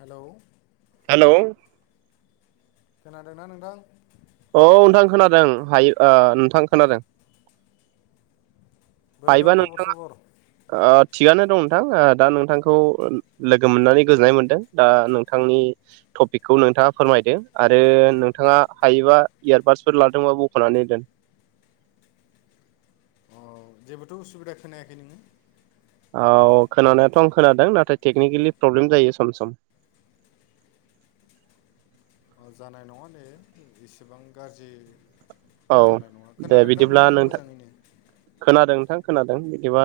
Hello hello खोनादोंना नोंथां? औ नोंथां खोनादों हायो ओ नोंथां खोनादों बोरै दं हायोबा खबर नोंथांआ सबर ओ थिगानो दं नोंथां ओ दा नोंथांखौ लोगो मोननानै गोजोननाय मोन्दों दा नोंथांनि टपिकखौ नोंथाङा फोरमायदों आरो नोंथाङा हायोबा इयारबादसफोर लादोंबा बख'नानै दोन अ जेबोथ' उसुबिदा खोनायाखै नोङो औ खोनानायाथ' आं खोनादों नाथाय टेकनिकेलि प्रब्लेम जायो सम सम ओ जानाय नङा दे इसेबां गारजि औ जानाय नङा दे खोनादों दा बिदिब्ला नों नोंथां मोजाङैनो खोनादों नोंथां खोनादों बिदिबा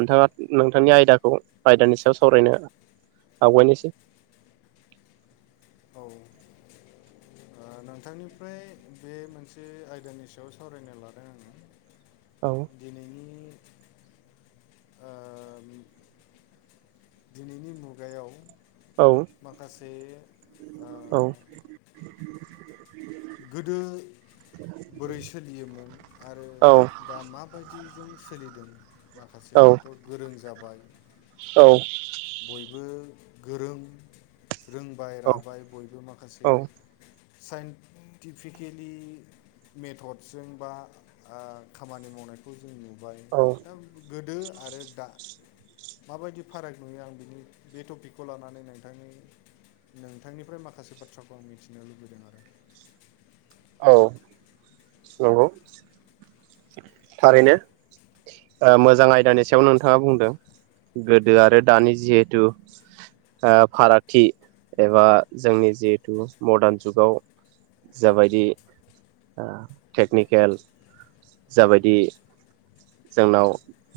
नोंथाङा नोंथांनि आयदाखौ आयदानि सायाव सावरायनो आवगायनिसै औ ओ नोंथांनिफ्राय बे मोनसे आयदानि सायाव सावरायनो लादों आङो [inaudible] औ दिनैनि ओम दिनैनि मुगायाव औ माखासे औ ओ गोदो बोरै सोलियोमोन आरो औ दा माबायदिजों सोलिदों माखासे दाथ' गोरों जाबाय औ बयबो गोरों रोंबाय औ राबाय बयबो माखासे औ साइन्टिफिकेलि मेथडजों बा खामानि मावनायखौ जों नुबाय औ ओम गोदो आरो दा माबायदि फाराग नुयो आं बिनि बे टपिकखौ लानानै नोंथांनि नोंथांनिफ्राय माखासे बाथ्राखौ आं मिथिनो लुबैदों आरो औ नंगौ थारैनो मोजां आयदानि सायाव नोंथाङा बुंदों गोदो आरो दानि जिहेथु फारागथि एबा जोंनि जिहेथु मदारन जुगाव जाबायदि टेकनिकेल जाबायदि जोंनाव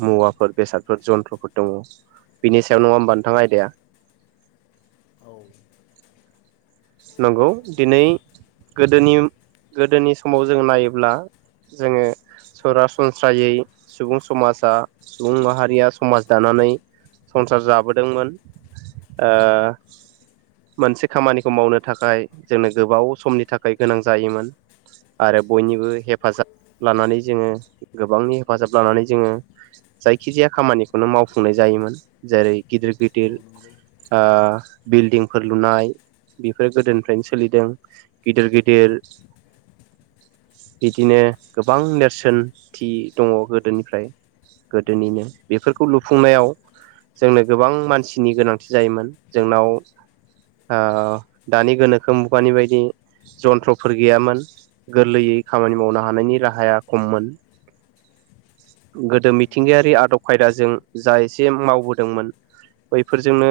मुवाफोर बेसादफोर जन्थ्रफोर दङ बि सायाव नङाोमबा नोंथां आयदाया औ नंगौ दिनै गोदोनि गोदोनि समाव जों नायोब्ला जोङो सरासनस्रायै सुबुं समाजा सुबुं माहारिया समाज दानानै संसार जाबोदोंमोन मोनसे खामानि मावनो थाखाय जोंनो गोबाव समनि थाखाय गोनां जायोमोन। आरो बयनिबो हेफाजाब लानानै जोङो गोबांनि हेफाजाब लानानै जोङो जायखिजाया खामानिखौनो मावफुंनाय जायोमोन। जेरै गिदिर औ गिदिर नंगौ बिल्डिंफोर लुनाय बेफोरो गोदोनिफ्रायनो सोलिदों गिदिर गिदिर बिदिनो गोबां नेरसोनथि दङ गोदोनिफ्राय गोदोनिनो बेफोरखौ लुफुंनायाव जोंनो गोबां मानसिनि गोनांथि जायोमोन जोंनाव दानि गोनोखो मुगानि बायदि जन्थ्रफोर गैयामोन। गोरलैयै खामानि मावनो हानायनि राहाया खममोन गोदो मिथिंगायारि आदब खायदाजों जा एसे मावबोदोंमोन। बैफोरजोंनो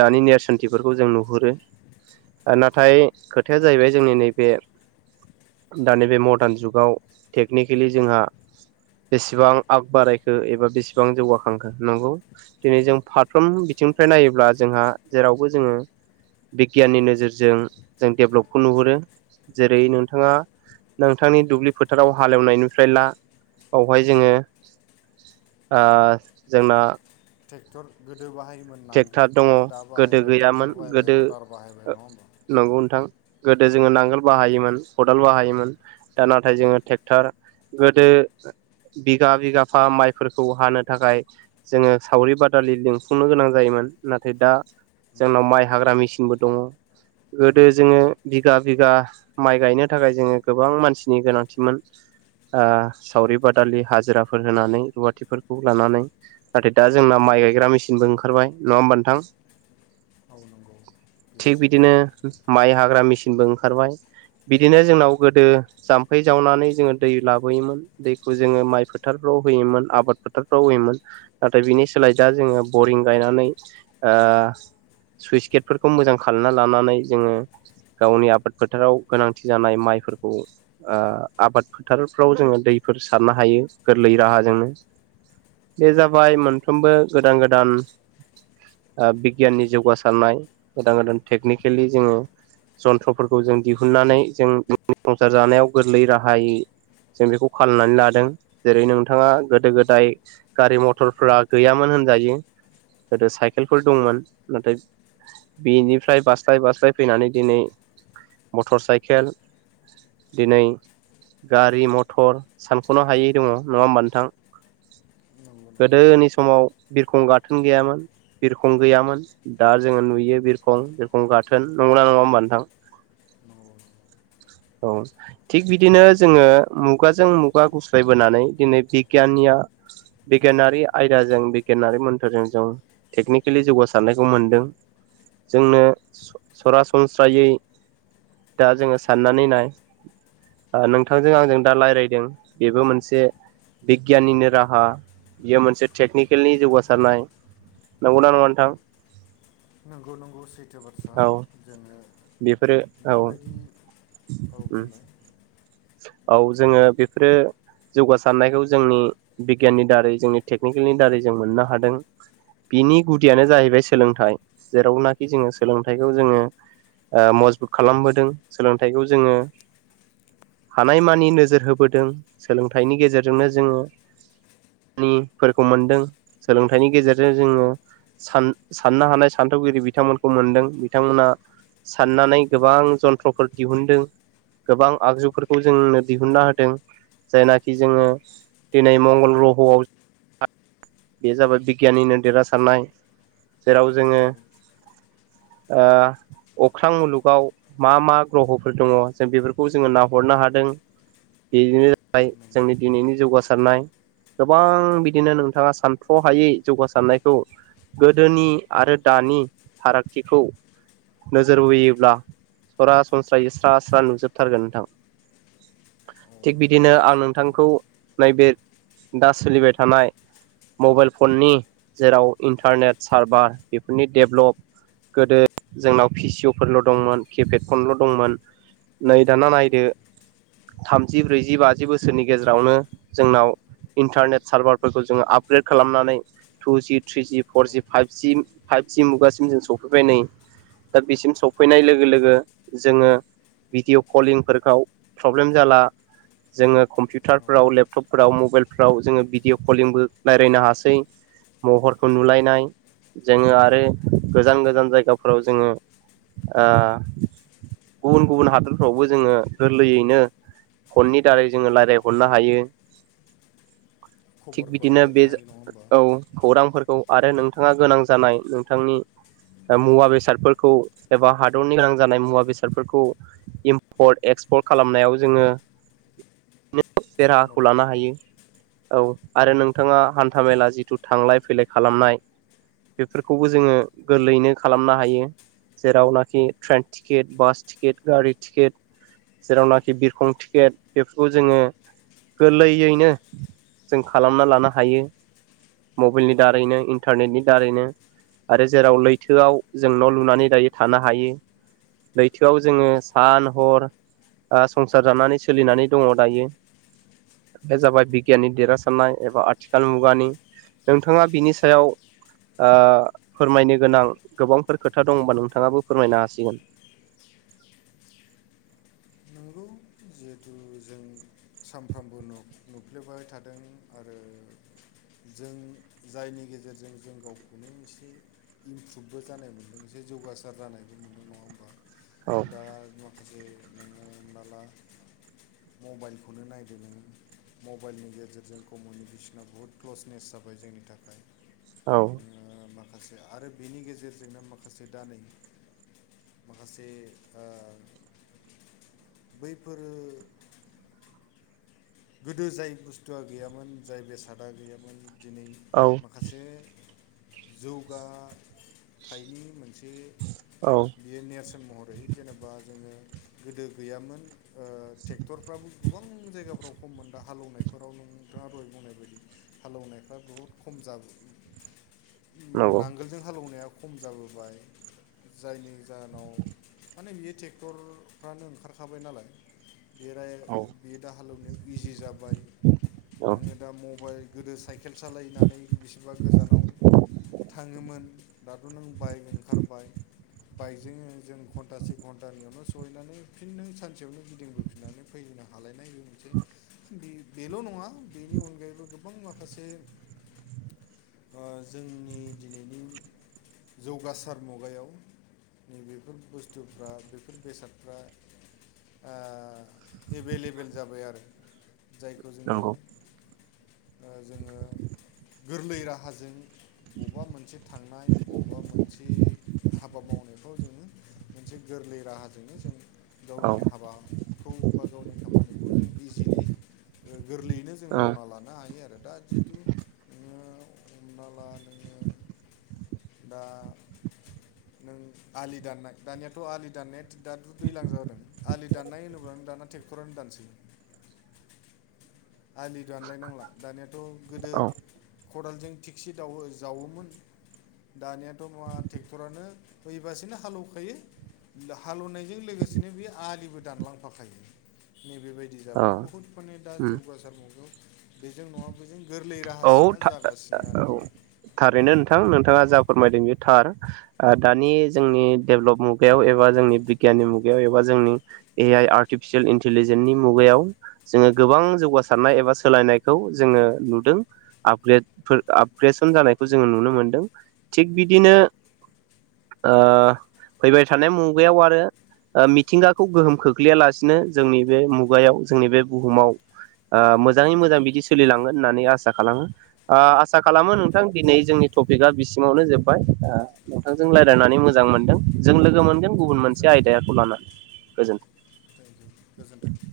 दानि नेेरसोनथिफोरखौ जों नुहुरो। नाथाय खोथाया जाहैबाय जोंनि नैबे दानि बेे मडार्न जुगाव टेकनिकेलि जोंहा बेसेबां आग बारायखो एबा बेसेबां जौगाखांखो नंगौ दिनै जों फारफ्रोम बिथिंनिफ्राय नायोब्ला जोंहा जेरावबो जोङो बिगियाननि नोजोरजों जों डेभ्लपखौ नुहुरो। जेरै नोंथाङा नोंथांनि दुब्लि फोथाराव हालेएवनायनिफ्राय ला बावहाय जोङो जोंना ट्रेक्टर गोदो बाहायोमोन ट्रेक्टर नांगोन दङ दा गोदो बाहायबाय गैयामोन ट्रेक्टर बाहायबाय गोदो रटार बाहायबाय नङा होमबा? नंगौ नोंथां गोदो जोङो नांगोल बाहायोमोन खदाल बाहायोमोन। दा नाथाय जोङो ट्रेक्टर गोदो बिगा बिगाफा माइफोरखौ हानो थाखाय जोङो सावरि बादालि लिंफुंनो गोनां जायोमोन नाथाय दा जोंनाव माइ हाग्रा मेसिनबो दङ। गोदो जोङो बिगा बिगा माइ गायनो थाखाय जोङो गोबां मानसिनि गोनांथिमोन सावरि बादालि हाजिराफोर होनानै रुवाथिफोरखौ लानानै नाथाय दा जोंना माइ गायग्रा मेसिनबो ओंखारबाय नङा होमबा नोंथां औ नंगौ बे थिग सैथो बिदिनो माइ हाग्रा मेसिनबो ओंखारबाय बिदिनो जोंनाव गोदो जाम्फै जावनानै जोङो दै लाबोयोमोन दैखौ जोङो माइ फोथारफ्राव होयोमोन आबाद फोथारफ्राव होयोमोन नाथाय बिनि सोलाय दा जोङो बरिं गायनानै आ सुइस गेटफोरखौ मोजां खालायना लानानै जोङो गावनि आबाद फोथाराव गोनांथि जानाय माइफोरखौ आबाद फोथारफ्राव जोङो दैफोर सारनो हायो गोरलै राहाजोंनो बे जाबाय मोनफ्रोमबो गोदान गोदान बिगियाननि जौगासारनाय गोदान गोदान टेकनिकेलि जोङो जन्थ्रफोरखौ जों दिहुनन्नानै जों संसार जानायाव गोरलै राहायै जों बेखौ खालामनानै लादों जेरै नोंथाङा गोदो गोदाय गारि मथरफ्रा गैयामोन होनजायो गोदो साइकेलफोर दंमोन नाथाय बिनिफ्राय बास्लाय बास्लाय फैनानै दिनै मटर साइकेल दिनै गारि मथर सानख'नो हायै दङ नङा होमबा नोंथां नंगौ नंगौ गोदोनि समाव बिरखं गाथोन गैयामोन बिरखं गैयामोन दा जोङो नुयो बिरखं बिरखं गाथोन नंगोना नङा होमबा नोंथां [unintelligible] औ थिग बिदिनो जोङो मुगाजों मुगा गुस्लायबोनानै दिनै बिगियाननिया बिगियानारि आयदाजों बिगियानारि मोन जों टेकनिकेलि जौगासारनायखौ मोन्दों जोंनो सरासनस्रायै दा जोङो साननानै नाय नोंथांजों आंजों दा रायलायदों बेबो मोनसे बिगियाननिनो राहा बियो मोनसे टेकनिकेलनि जौगासा सारनाय नंगौना नङा नोंथां नंगौ नंगौ सैथो बाथ्रा औ जोङो बेफोरो औ बेबायदि औ ओ बुंलाय औ जोङो बेफोरो जौगासारनायखौ जोंनि बिगियाननि दारै जोंनि टेकनिकेलनि दारै जों मोननो हादों बिनि गुदियानो जाहैबाय सोलोंथाइ जेरावनाखि जोङो सोलोंथाइखौ जोङो ओ मजबुत खालामबोदों सोलोंथाइखौ जोङो हानायमानि नोजोर होबोदों सोलोंथाइनि गेजेरजोंनो जोङो खामानिफोरखौ मोनदों सोलोंथाइनि गेजेरजों जोङो सान साननो हानाय सान्थौगिरि बिथांमोनखौ मोनदों बिथांमोना साननानै गोबां जन्थ्रफोर दिहुनदों गोबां आगजुफोरखौ जोंनो दिहुनना होदों जायनाखि जोङो दिनै मंगल ग्रह'आव बे जाबाय बिगियाननिनो देरहासारनाय जेराव जोङो औ ओ अख्रां मुलुगाव मा मा ग्रह'फोर दङ जों बेफोरखौ जोङो नाहरनो हादों बिदिनो जाबाय नंगौ जोंनि दिनैनि जौगासारनाय गोबां बिदिनो नोंथाङा सानथ्रहायै जौगासारनायखौ गोदोनि आरो दानि फारागथिखौ नोजोर बोयोब्ला सरासनस्रायै स्रा स्रा नुजोबथारगोन नोंथां औ थिग नंगौ बिदिनो बे आं सैथो नोंथांखौ नैबे दा सोलिबाय थानाय मबाइल फननि जेराव इन्टारनेट सारभार बेफोरनि डेभलप गोदो जोंनाव पिसियअफोरल' दंमोन किपेड फन ल' दंमोन नै दाना औ नायदो नंगौ थामजि ब्रैजि बाजि बोसोरनि गेजेरावनो जोंनाव इन्टारनेट सारभारफोरखौ जोङो आपग्रेड खालामनानै टुजि थ्रिजि औ फरजि फाइभजि फाइभजि मुगासिम जों सफैबाय नै दा बिसिम उम सफैनाय लोगो लोगो जोङो भिडिअ' कलिंफोरखौ प्रब्लेम जाला जोङो औ कम्पिउटारफ्राव लेपटपफोराव मबाइलफ्राव जोङो भिडिअ कलिंबो रायलायनो हासै महरखौ नुलायनाय जोङो आरो गोजान गोजान जायगाफोराव जोङो आ गुबुन गुबुन हादोरफ्रावबो जोङो गोरलैयैनो फननि दारै जोङो रायलायहरनो हायो थिग खबरखौ बिदिनो लालायनो बे हायो नङा होमबा औ खौरांफोरखौ आरो नोंथाङा गोनां जानाय नोंथांनि मुवा बेसादफोरखौ एबा हादरनि गोनां जानाय मुवा बेसादफोरखौ इम्पर्ट एक्सपर्ट खालामनायाव जोङो सहाय राहाखौ मदद लानो मोनबाय हायो औ आरो नों थाङा हान्थामेला जिथु थांलाय फैलाय खालामनाय बेफोरखौबो जोङो गोरलैयैनो खालामनो हायो। जेरावनाखि ट्रेन टिकेट बास टिकेट गारि टिकेट जेरावनाखि बिरखं टिकेट बेफोरखौ जोङो गोरलैयैनो जों खालामना लानो हायो। मबाइलनि दारैनो इन्टारनेटनि दारैनो आरो जेराव लैथोआव जों न' लुनानै दायो थानो हायो। लैथोआव जोङो सान हर संसार जानानै सोलिनानै दङ दायो। बे जाबाय नंगौ बिगियाननि देरहासारनाय एबा आथिखाल मुगानि नोंथाङा बिनि सायाव ओ फोरमायनो गोनां गोबांफोर खोथा दंबा नोंथाङाबो फोरमायनो हासिगोन। नंगौ जिहेथु जों सानफ्रामबो नुफ्लेबाय थादों आरो जों जायनि गेजेरजों जों गावखौनो एसे इमप्रुभबो जानाय मोन्दों एसे जौगासार जानायबो मोनदों नङा होमबा औ दा माखासे नोङो होनलाय मबाइलखौनो नायदों मबाइलनि गेजेरजों कमिउनिकेसना बुहुत क्लसनेस जाबाय जोंनि थाखाय औ नोङो माखासे आरो बेनि गेजेरजोंनो माखासे दा नै माखासे फोरो गोदो जाय बुस्थुआ गैयामोन जाय बेसादा गैयामोन दिनै औ माखासे जौगाथायनि मोनसे औ बियो नेरसोन महरै जेनेबा जोङो गोदो गैयामोन ट्रेक्टरफ्राबो गोबां जायगाफ्राव खम मोन दा हालौनायफोराव नोंथाङा दय बुंनाय बायदि हलौनायफ्रा बुहुद खम जाबो नंगौ नांगोलजों हालौनाया खम जाबोबाय जायनि जाहोनाव माने बियो ट्रेक्टरफ्रानो ओंखारखाबाय नालाय बे आरो औ बे दा हालेवनायाव इजि जाबाय औ नोङो दा मबाइल गोदो साइकेल सालायनानै बिसेबा गोजानाव थाङोमोन दाथ' नों बाइक ओंखारबाय बाइकजोंनो जों घन्टासे घन्टानियावनो सहैनानै फिन नों सानसेयावनो गिदिंबो फिनानै फैनो हालायनाय बे मोनसे बे बेल' नङा बेनि अनगायैबो गोबां माखासे जोंनि दिनैनि जौगासार मुगायाव नैबेफोर बुस्थुफ्रा बेफोर बेसादफ्रा एभेलेबेल जाबाय आरो जायखौ जोङो नंगौ जोङो गोरलै राहाजों बबबा मोनसे थांनाय बबबा मोनसे हाबा मावनायफ्राव जोङो मोनसे गोरलै राहाजोंनो जों औ गावनि हाबाखौ बा गावनि खामानिखौ जों इजिलि गोरलैयैनो जों औ मावना लानो हायो आरो दा जिहेथु नोङो हमना ला नोङो दा नों आलि दाननाय दानियाथ' आलि दाननाया दाथ' दैलां जादों आलि दाननाय होनोब्ला नों दाना ट्रेक्टरानो दानसै आलि दानलायनांला दानियाथ' गोदो औ खदालजों थिकसि दावो जावोमोन दानियाथ' मा ट्रेक्टरानो ऐबासेनो हालौ खायो हालौ नायजों लोगोसेनो बे आलिबो दानलांफाखायो नैबेबायदि जाबाय बहुत माने दा औ जौगासार मुगायाव बेजों नङा बैजों गोरलै औ राहासिना था जागासिनो औ आरोखि थारैनो नोंथां नोंथाङा जा फोरमायदों बे थार दानि जोंनि डेभेलप मुगायाव एबा जोंनि बिगियाननि मुगायाव एबा जोंनि ए आइ आर्टिफिसियेल इन्टिलिजेन्सनि मुगायाव जोङो गोबां जौगासारनाय एबा सोलायनायखौ जोङो नुदों आपग्रेड आपग्रेसन जानायखौ जोङो नुनो मोनदों थिग बिदिनो फैबाय थानाय मुगायाव आरो मिथिंगाखौ गोहोम खोख्लैयालासिनो जोंनि बे मुगायाव जोंनि बे बुहुमाव मोजाङै मोजां बिदि सोलिलांगोन होननानै आसा खालामो आसा खालामो नोंथां दिनै जोंनि टपिकआ बिसिमावनो जोब्बाय नोंथांजों औ रायलायनानै मोजां मोनदों जों लोगो मोनगोन जोबोद गुबुन मोनसे आयदाखौ लानानै गोजोन्थों थेंक इउ गोजोन्थों